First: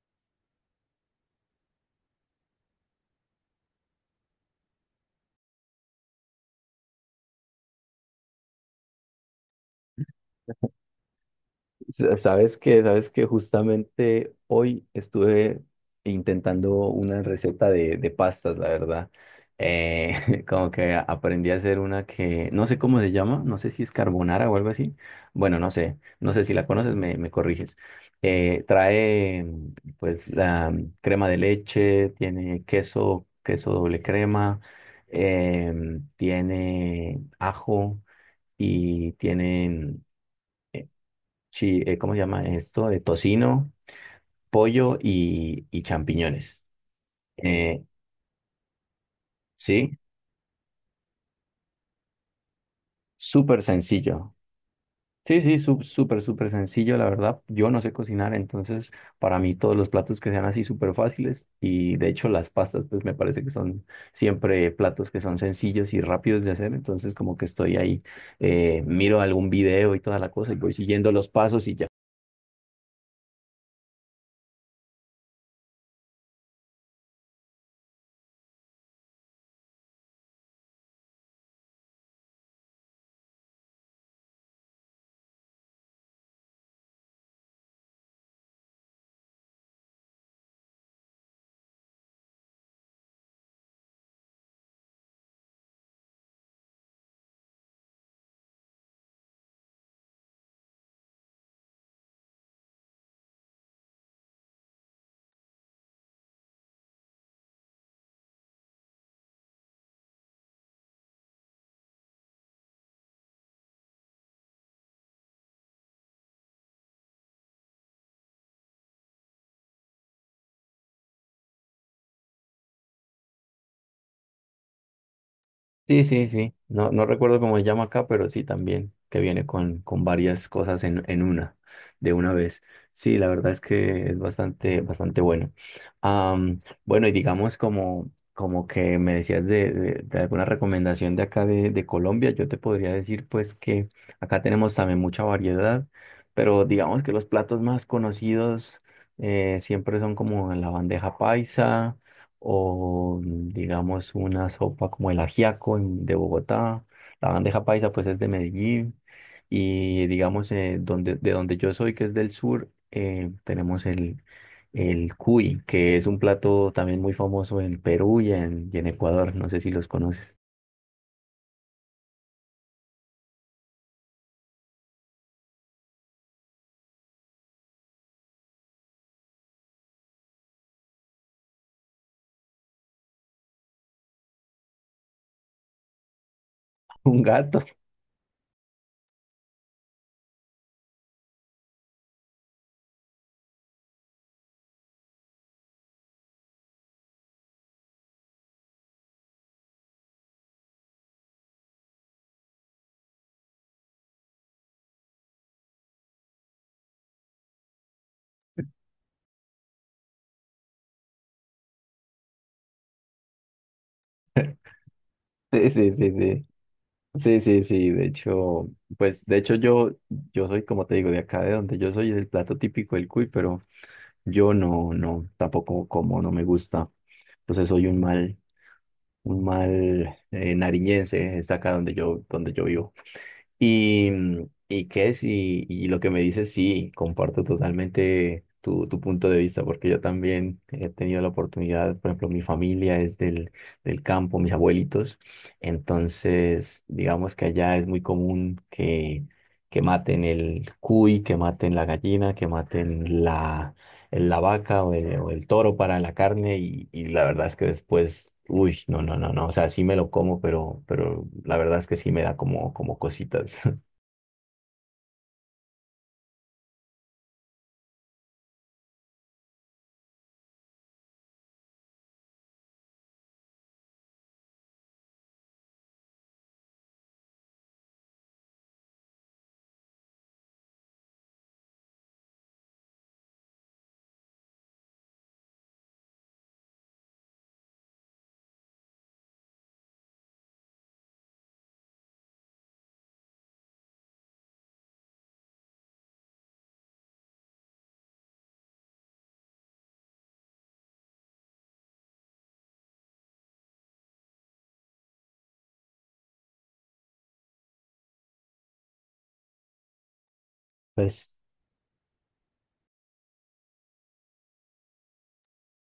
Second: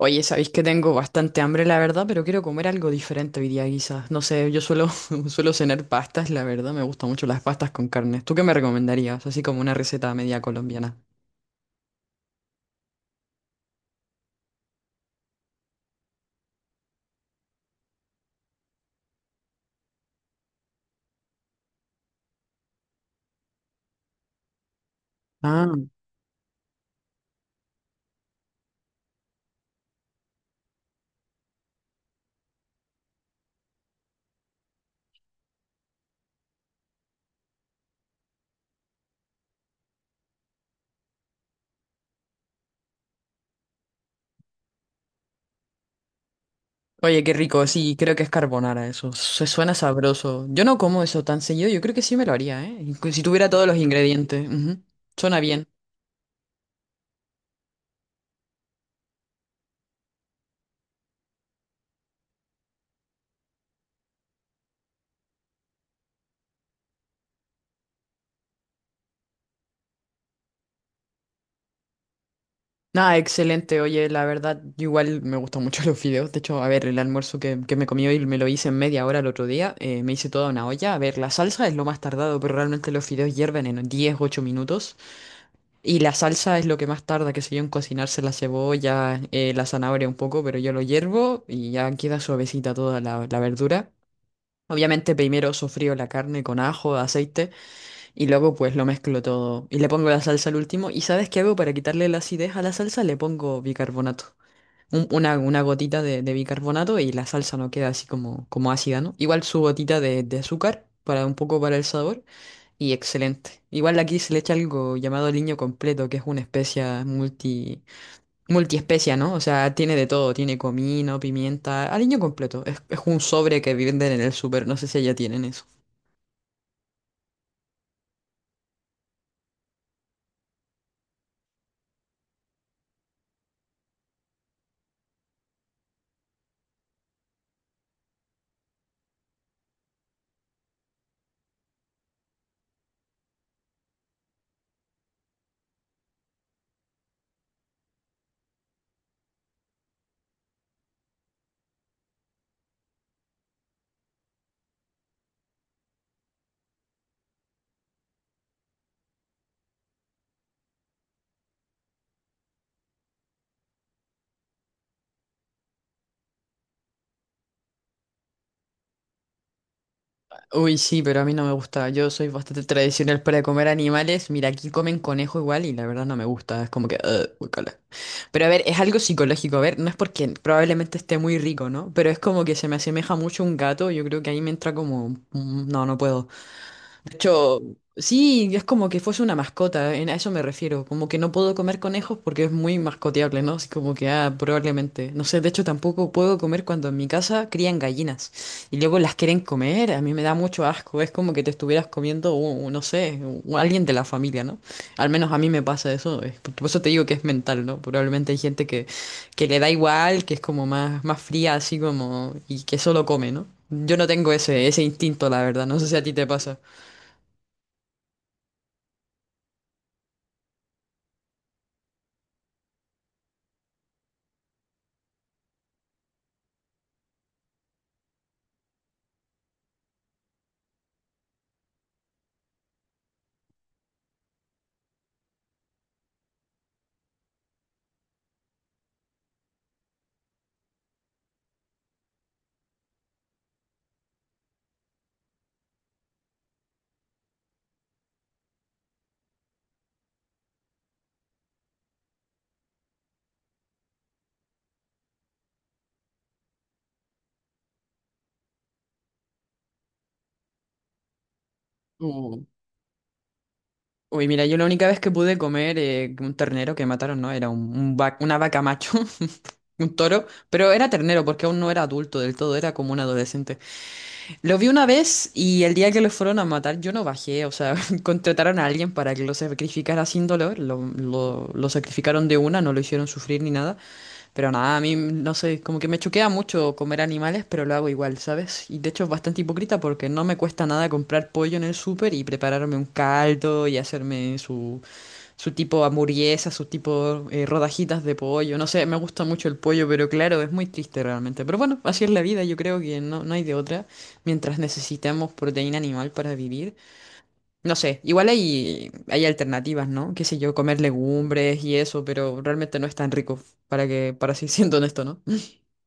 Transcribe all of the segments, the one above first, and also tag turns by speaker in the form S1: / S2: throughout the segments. S1: Oye, sabéis que tengo bastante hambre, la verdad, pero quiero comer algo diferente hoy día, quizás. No sé, yo suelo, suelo cenar pastas, la verdad, me gustan mucho las pastas con carne. ¿Tú qué me recomendarías? Así como una receta media colombiana.
S2: Sabes que justamente hoy estuve intentando una receta de pastas, la verdad. Como que aprendí a hacer una que no sé cómo se llama, no sé si es carbonara o algo así. Bueno, no
S1: Ah.
S2: sé, no sé si la conoces, me corriges. Trae pues la crema de leche, tiene queso, queso doble crema, tiene ajo y tienen ¿cómo se llama esto? De tocino, pollo y champiñones.
S1: Oye, qué rico,
S2: Eh,
S1: sí, creo que es carbonara eso. Se suena
S2: sí,
S1: sabroso. Yo no como eso tan seguido, yo creo que sí me lo haría, ¿eh? Si tuviera
S2: súper
S1: todos los
S2: sencillo.
S1: ingredientes. Ujú. Suena
S2: Sí, sí,
S1: bien.
S2: súper, súper sencillo, la verdad. Yo no sé cocinar, entonces para mí todos los platos que sean así súper fáciles y de hecho las pastas pues me parece que son siempre platos que son sencillos y rápidos de hacer, entonces como que estoy ahí, miro algún video y toda la cosa y voy siguiendo los pasos y ya.
S1: Nada, excelente. Oye, la verdad, igual me gustan mucho los videos. De hecho, a ver, el almuerzo que me comí hoy me lo hice en media hora el otro día. Me hice toda una olla. A ver, la salsa es lo más tardado, pero realmente los fideos hierven en 10 8 minutos. Y la salsa es lo que más tarda, que sé yo, en cocinarse la cebolla, la zanahoria un poco, pero yo lo hiervo y ya queda suavecita toda la verdura. Obviamente primero sofrío la carne con ajo, aceite. Y luego pues lo mezclo todo y le pongo la salsa al último. ¿Y sabes qué hago para quitarle la acidez a la salsa? Le pongo bicarbonato. Una gotita de bicarbonato y la salsa no queda así como, como ácida, ¿no? Igual su gotita de azúcar para un poco para el sabor y excelente. Igual aquí se le echa algo llamado aliño completo, que es una multiespecia, ¿no? O sea, tiene de todo, tiene comino, pimienta, aliño completo. Es un sobre que venden en el súper, no sé si allá tienen eso.
S2: Sí, sí, sí. No, no recuerdo cómo se llama acá, pero sí también, que viene con varias cosas en una, de una vez. Sí, la verdad es que es bastante, bastante bueno. Am, bueno, y digamos como, como que me decías de alguna recomendación de acá de Colombia, yo te podría decir pues que acá tenemos también mucha variedad, pero digamos que los platos más conocidos siempre son como la bandeja paisa o digamos una sopa como el ajiaco de Bogotá, la bandeja paisa pues es de Medellín y digamos donde, de donde yo soy que es del sur tenemos el cuy que es un plato también muy famoso en Perú y en Ecuador, no sé si los conoces.
S1: Uy, sí, pero a mí no me gusta. Yo soy bastante tradicional para comer animales. Mira, aquí comen conejo igual y la verdad no me gusta. Es como que... "Ugh, guácala". Pero a ver, es algo psicológico. A ver, no es porque probablemente esté muy rico, ¿no? Pero es como que se me asemeja mucho a un gato. Yo creo que ahí me entra como... No, no puedo. De
S2: Un
S1: hecho,
S2: gato.
S1: sí, es como que fuese una mascota, a eso me refiero. Como que no puedo comer conejos porque es muy mascoteable, ¿no? Así como que, ah, probablemente. No sé, de hecho tampoco puedo comer cuando en mi casa crían gallinas y luego las quieren comer. A mí me da mucho asco, es como que te estuvieras comiendo, no sé, alguien de la familia, ¿no? Al menos a mí me pasa eso. Por eso te digo que es mental, ¿no? Probablemente hay gente que le da igual, que es como más, más fría, así como, y que solo come, ¿no? Yo no tengo ese, ese instinto, la verdad.
S2: Sí,
S1: No sé
S2: sí,
S1: si a ti
S2: sí,
S1: te
S2: sí.
S1: pasa.
S2: Sí, sí, sí, de hecho, pues de hecho yo soy, como te digo, de acá de donde yo soy, es el plato típico del cuy, pero yo no, no, tampoco como, no me gusta. Entonces soy un mal nariñense, está acá donde yo vivo. Y, y qué es, y lo que me dices, sí, comparto totalmente tu, tu punto de vista, porque yo también he tenido la oportunidad, por ejemplo, mi familia es del, del campo, mis abuelitos, entonces digamos que allá es muy común que maten el cuy, que maten la gallina, que maten la vaca o el toro para la carne y la verdad es que después, uy, no, no, no, no, o sea, sí me lo como, pero la verdad es que sí me da
S1: Uh.
S2: como, como cositas.
S1: Uy, mira, yo la única vez que pude comer un ternero que mataron, no, era un, una vaca macho, un toro, pero era ternero porque aún no era adulto del todo, era como un adolescente. Lo vi una vez y el día que lo fueron a matar yo no bajé, o sea, contrataron a alguien para que lo sacrificara sin dolor, lo sacrificaron de una, no lo hicieron sufrir ni nada, pero nada, a mí no sé, como que me choquea mucho comer animales, pero lo hago igual, ¿sabes? Y de hecho es bastante hipócrita porque no me cuesta nada comprar pollo en el súper y prepararme un caldo y hacerme su tipo hamburguesa, su tipo rodajitas de pollo. No sé, me gusta mucho el pollo, pero claro, es muy triste realmente. Pero bueno, así es la vida, yo creo que no, no hay de otra mientras necesitamos proteína animal para vivir. No sé, igual hay, hay alternativas, ¿no? Qué sé yo, comer
S2: Pues
S1: legumbres y eso, pero realmente no es tan rico, para que, para así siendo honesto, ¿no?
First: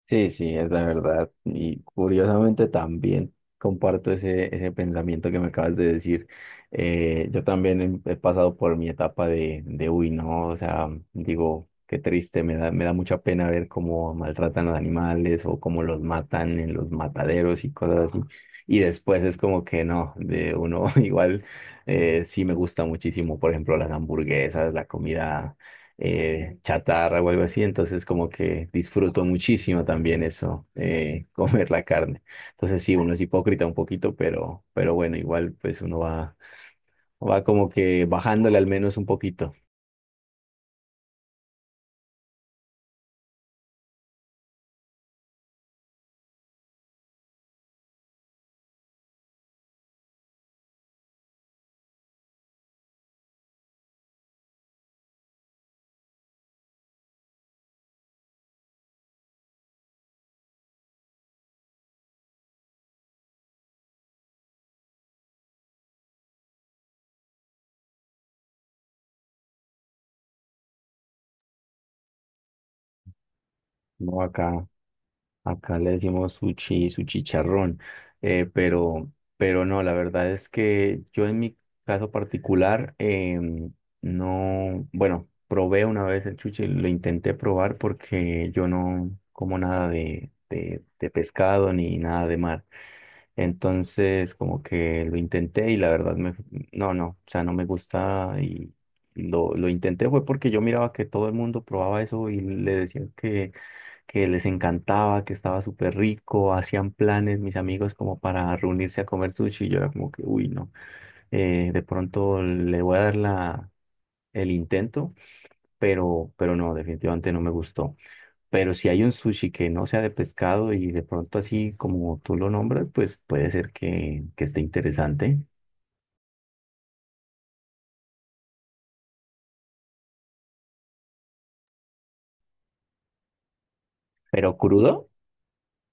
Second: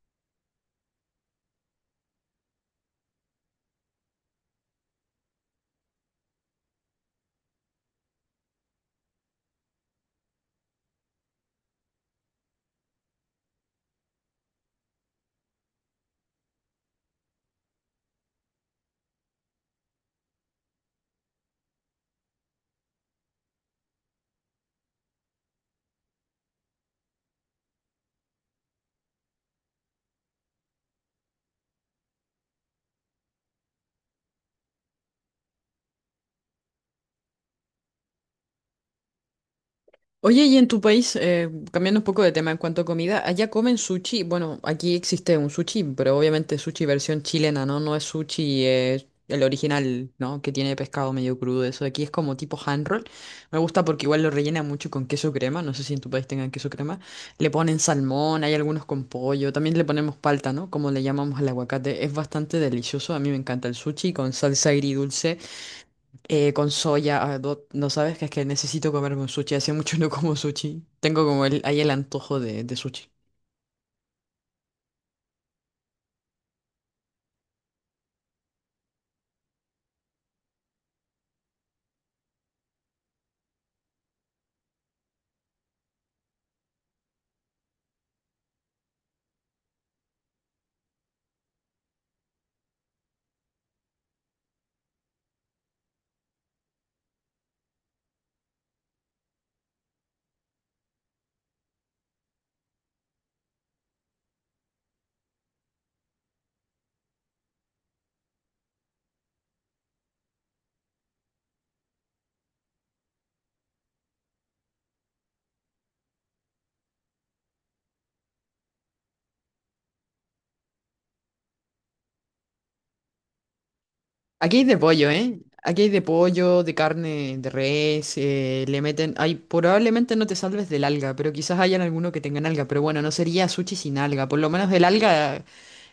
S2: sí, sí, es la verdad. Y curiosamente también comparto ese, ese pensamiento que me acabas de decir. Yo también he pasado por mi etapa uy, no, o sea, digo, qué triste, me da mucha pena ver cómo maltratan a los animales o cómo los matan en los mataderos y cosas así. Y después es como que no, de uno igual sí me gusta muchísimo, por ejemplo, las hamburguesas, la comida chatarra o algo así, entonces como que disfruto muchísimo también eso, comer la carne. Entonces sí, uno es hipócrita un poquito, pero bueno, igual pues uno va, va como que bajándole al menos un poquito.
S1: Oye, y en tu país, cambiando un poco de tema en cuanto a comida, allá comen sushi. Bueno, aquí existe un sushi, pero obviamente sushi versión chilena, ¿no? No es sushi, el original, ¿no? Que tiene pescado medio crudo, eso de aquí es como tipo hand roll. Me gusta porque igual lo rellenan mucho con queso crema, no sé si en tu país tengan queso crema. Le ponen salmón, hay algunos con pollo, también le ponemos palta, ¿no? Como le llamamos al aguacate. Es bastante delicioso, a mí me encanta el sushi con salsa agridulce. Con soya, ah, no, no sabes que es que necesito comerme un sushi. Hace mucho no como sushi. Tengo como el, ahí el antojo de sushi.
S2: No acá. Acá le decimos sushi, su chicharrón, eh, pero, pero no, la verdad es que yo en mi caso particular no, bueno, probé una vez el sushi, lo intenté probar porque yo no como nada de pescado ni nada de mar. Entonces, como que lo intenté y la verdad me, no, no, o sea, no me gusta y lo intenté fue porque yo miraba que todo el mundo probaba eso y le decía que les encantaba, que estaba súper rico, hacían planes mis amigos como para reunirse a comer sushi y yo era como que, uy, no, de pronto le voy a dar el intento, pero no, definitivamente no me gustó. Pero si hay un sushi que no sea de pescado y de pronto así como tú lo nombras, pues puede ser que
S1: Aquí
S2: esté
S1: hay de pollo, ¿eh?
S2: interesante,
S1: Aquí hay de pollo, de carne, de res, le meten... Ay, probablemente no te salves del alga, pero quizás hayan alguno que tengan alga. Pero bueno, no sería sushi sin alga. Por lo
S2: pero
S1: menos el
S2: crudo.
S1: alga.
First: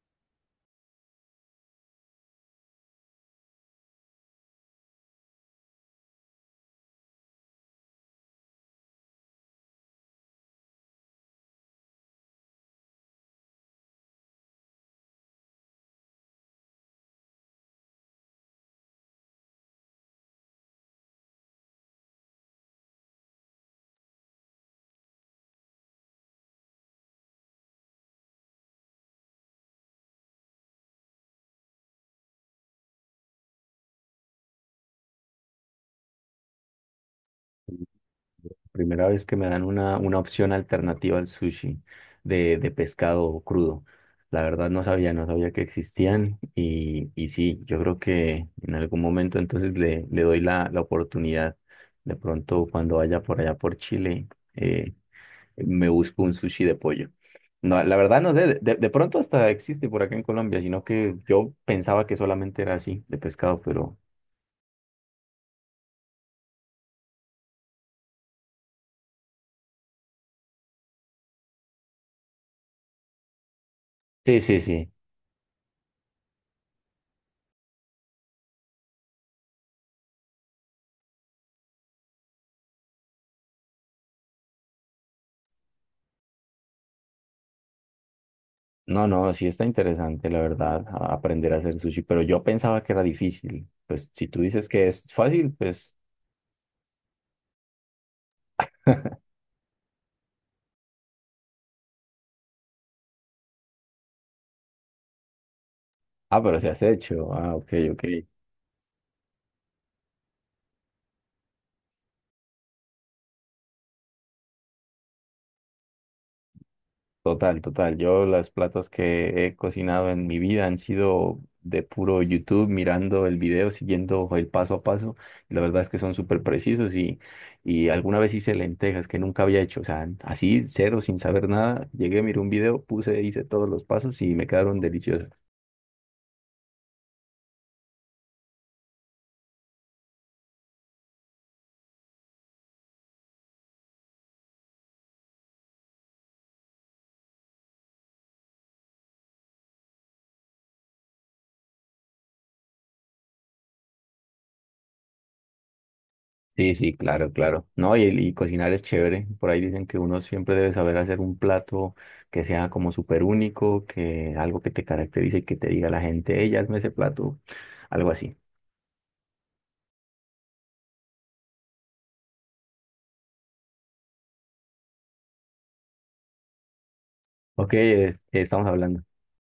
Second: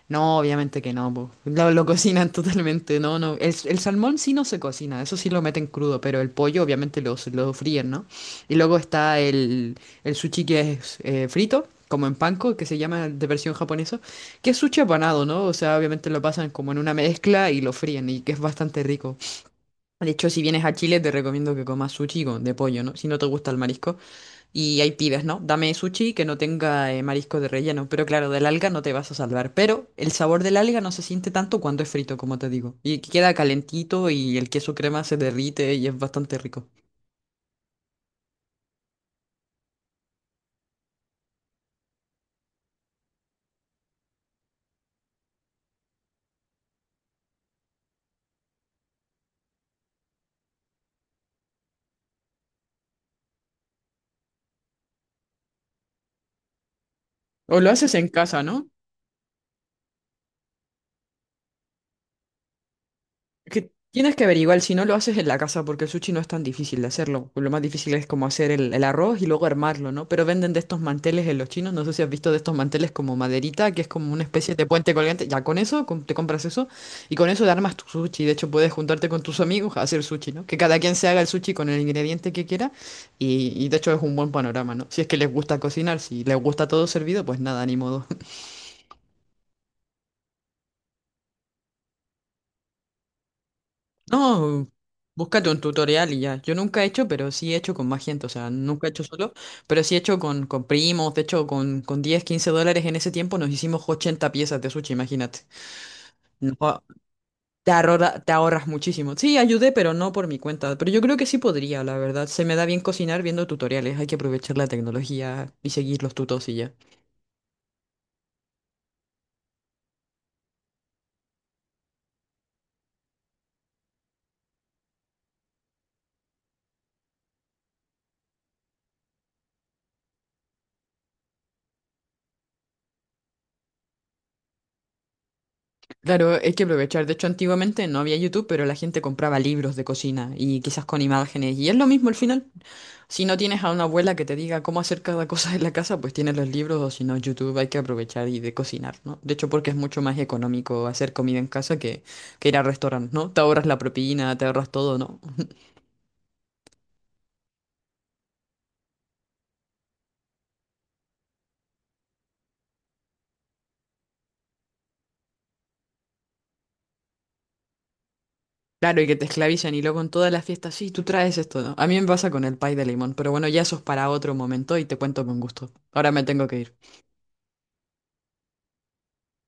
S1: No, obviamente que no, po. Lo cocinan totalmente, no, no. El salmón sí no se cocina, eso sí lo meten crudo, pero el pollo obviamente lo fríen, ¿no? Y luego está el sushi que es frito, como en panko, que se llama de versión japonesa, que es sushi apanado, ¿no? O sea, obviamente lo pasan como en una mezcla y lo fríen, y que es bastante rico. De hecho, si vienes a Chile, te recomiendo que comas de pollo, ¿no? Si no te gusta el marisco. Y ahí pides, ¿no? Dame sushi que no tenga marisco de relleno. Pero claro, del alga no te vas a salvar. Pero el sabor del alga no se siente tanto cuando es frito, como te digo. Y que queda calentito y el queso crema se derrite y es bastante rico.
S2: Primera vez que me dan una opción alternativa al sushi de pescado crudo. La verdad no sabía, no sabía que existían y sí, yo creo que en algún momento entonces le doy la oportunidad. De pronto cuando vaya por allá por Chile, eh, me busco un sushi de pollo.
S1: O lo
S2: No,
S1: haces
S2: la
S1: en
S2: verdad no
S1: casa,
S2: sé,
S1: ¿no?
S2: de pronto hasta existe por acá en Colombia, sino que yo pensaba que solamente era así, de pescado,
S1: Que
S2: pero
S1: tienes que averiguar, si no lo haces en la casa, porque el sushi no es tan difícil de hacerlo. Lo más difícil es como hacer el arroz y luego armarlo, ¿no? Pero venden de estos manteles en los chinos, no sé si has visto de estos manteles como maderita, que es como una
S2: sí,
S1: especie
S2: sí,
S1: de puente
S2: sí.
S1: colgante. Ya con eso, te compras eso y con eso te armas tu sushi. De hecho, puedes juntarte con tus amigos a hacer sushi, ¿no? Que cada quien se haga el sushi con el ingrediente que quiera y de hecho es un buen panorama, ¿no? Si es que les gusta cocinar, si les gusta todo servido, pues nada, ni modo.
S2: No, no, sí está interesante, la verdad, aprender a hacer sushi, pero yo pensaba que era difícil. Pues si tú dices
S1: No,
S2: que es
S1: búscate
S2: fácil,
S1: un
S2: pues...
S1: tutorial y ya. Yo nunca he hecho, pero sí he hecho con más gente. O sea, nunca he hecho solo, pero sí he hecho con primos. De hecho, con 10 15 dólares en ese tiempo nos hicimos 80 piezas de sushi, imagínate.
S2: Ah, pero se has
S1: No,
S2: hecho. Ah, ok, ok.
S1: te ahorras muchísimo. Sí, ayudé, pero no por mi cuenta. Pero yo creo que sí podría, la verdad. Se me da bien cocinar viendo tutoriales. Hay que aprovechar la tecnología y seguir los tutos y ya.
S2: Total, total. Yo los platos que he cocinado en mi vida han sido de puro YouTube, mirando el video, siguiendo el paso a paso. Y la verdad es que son súper precisos y alguna vez hice lentejas que nunca había hecho. O sea, así, cero, sin saber nada. Llegué, miré un video, puse, hice todos los pasos y me quedaron deliciosos.
S1: Claro, hay que aprovechar. De hecho, antiguamente no había YouTube, pero la gente compraba libros de cocina y quizás con imágenes. Y es lo mismo al final. Si no tienes a una abuela que te diga cómo hacer cada cosa en la casa, pues tienes los libros o si no YouTube hay que aprovechar y de cocinar, ¿no? De hecho, porque es mucho más económico hacer comida en casa que ir a restaurantes, ¿no? Te ahorras la propina, te ahorras todo, ¿no?
S2: Sí, sí, claro, claro. No, y cocinar es chévere. Por ahí dicen que uno siempre debe saber hacer un plato que sea como súper único, que algo que te caracterice y que te diga la gente, ella hazme ese plato, algo así.
S1: Claro, y que te esclavizan y luego en todas las fiestas, sí, tú traes esto, ¿no? A mí me pasa con el pay de limón, pero bueno, ya eso es para otro momento y te cuento con gusto. Ahora me tengo que ir.
S2: Ok, estamos hablando.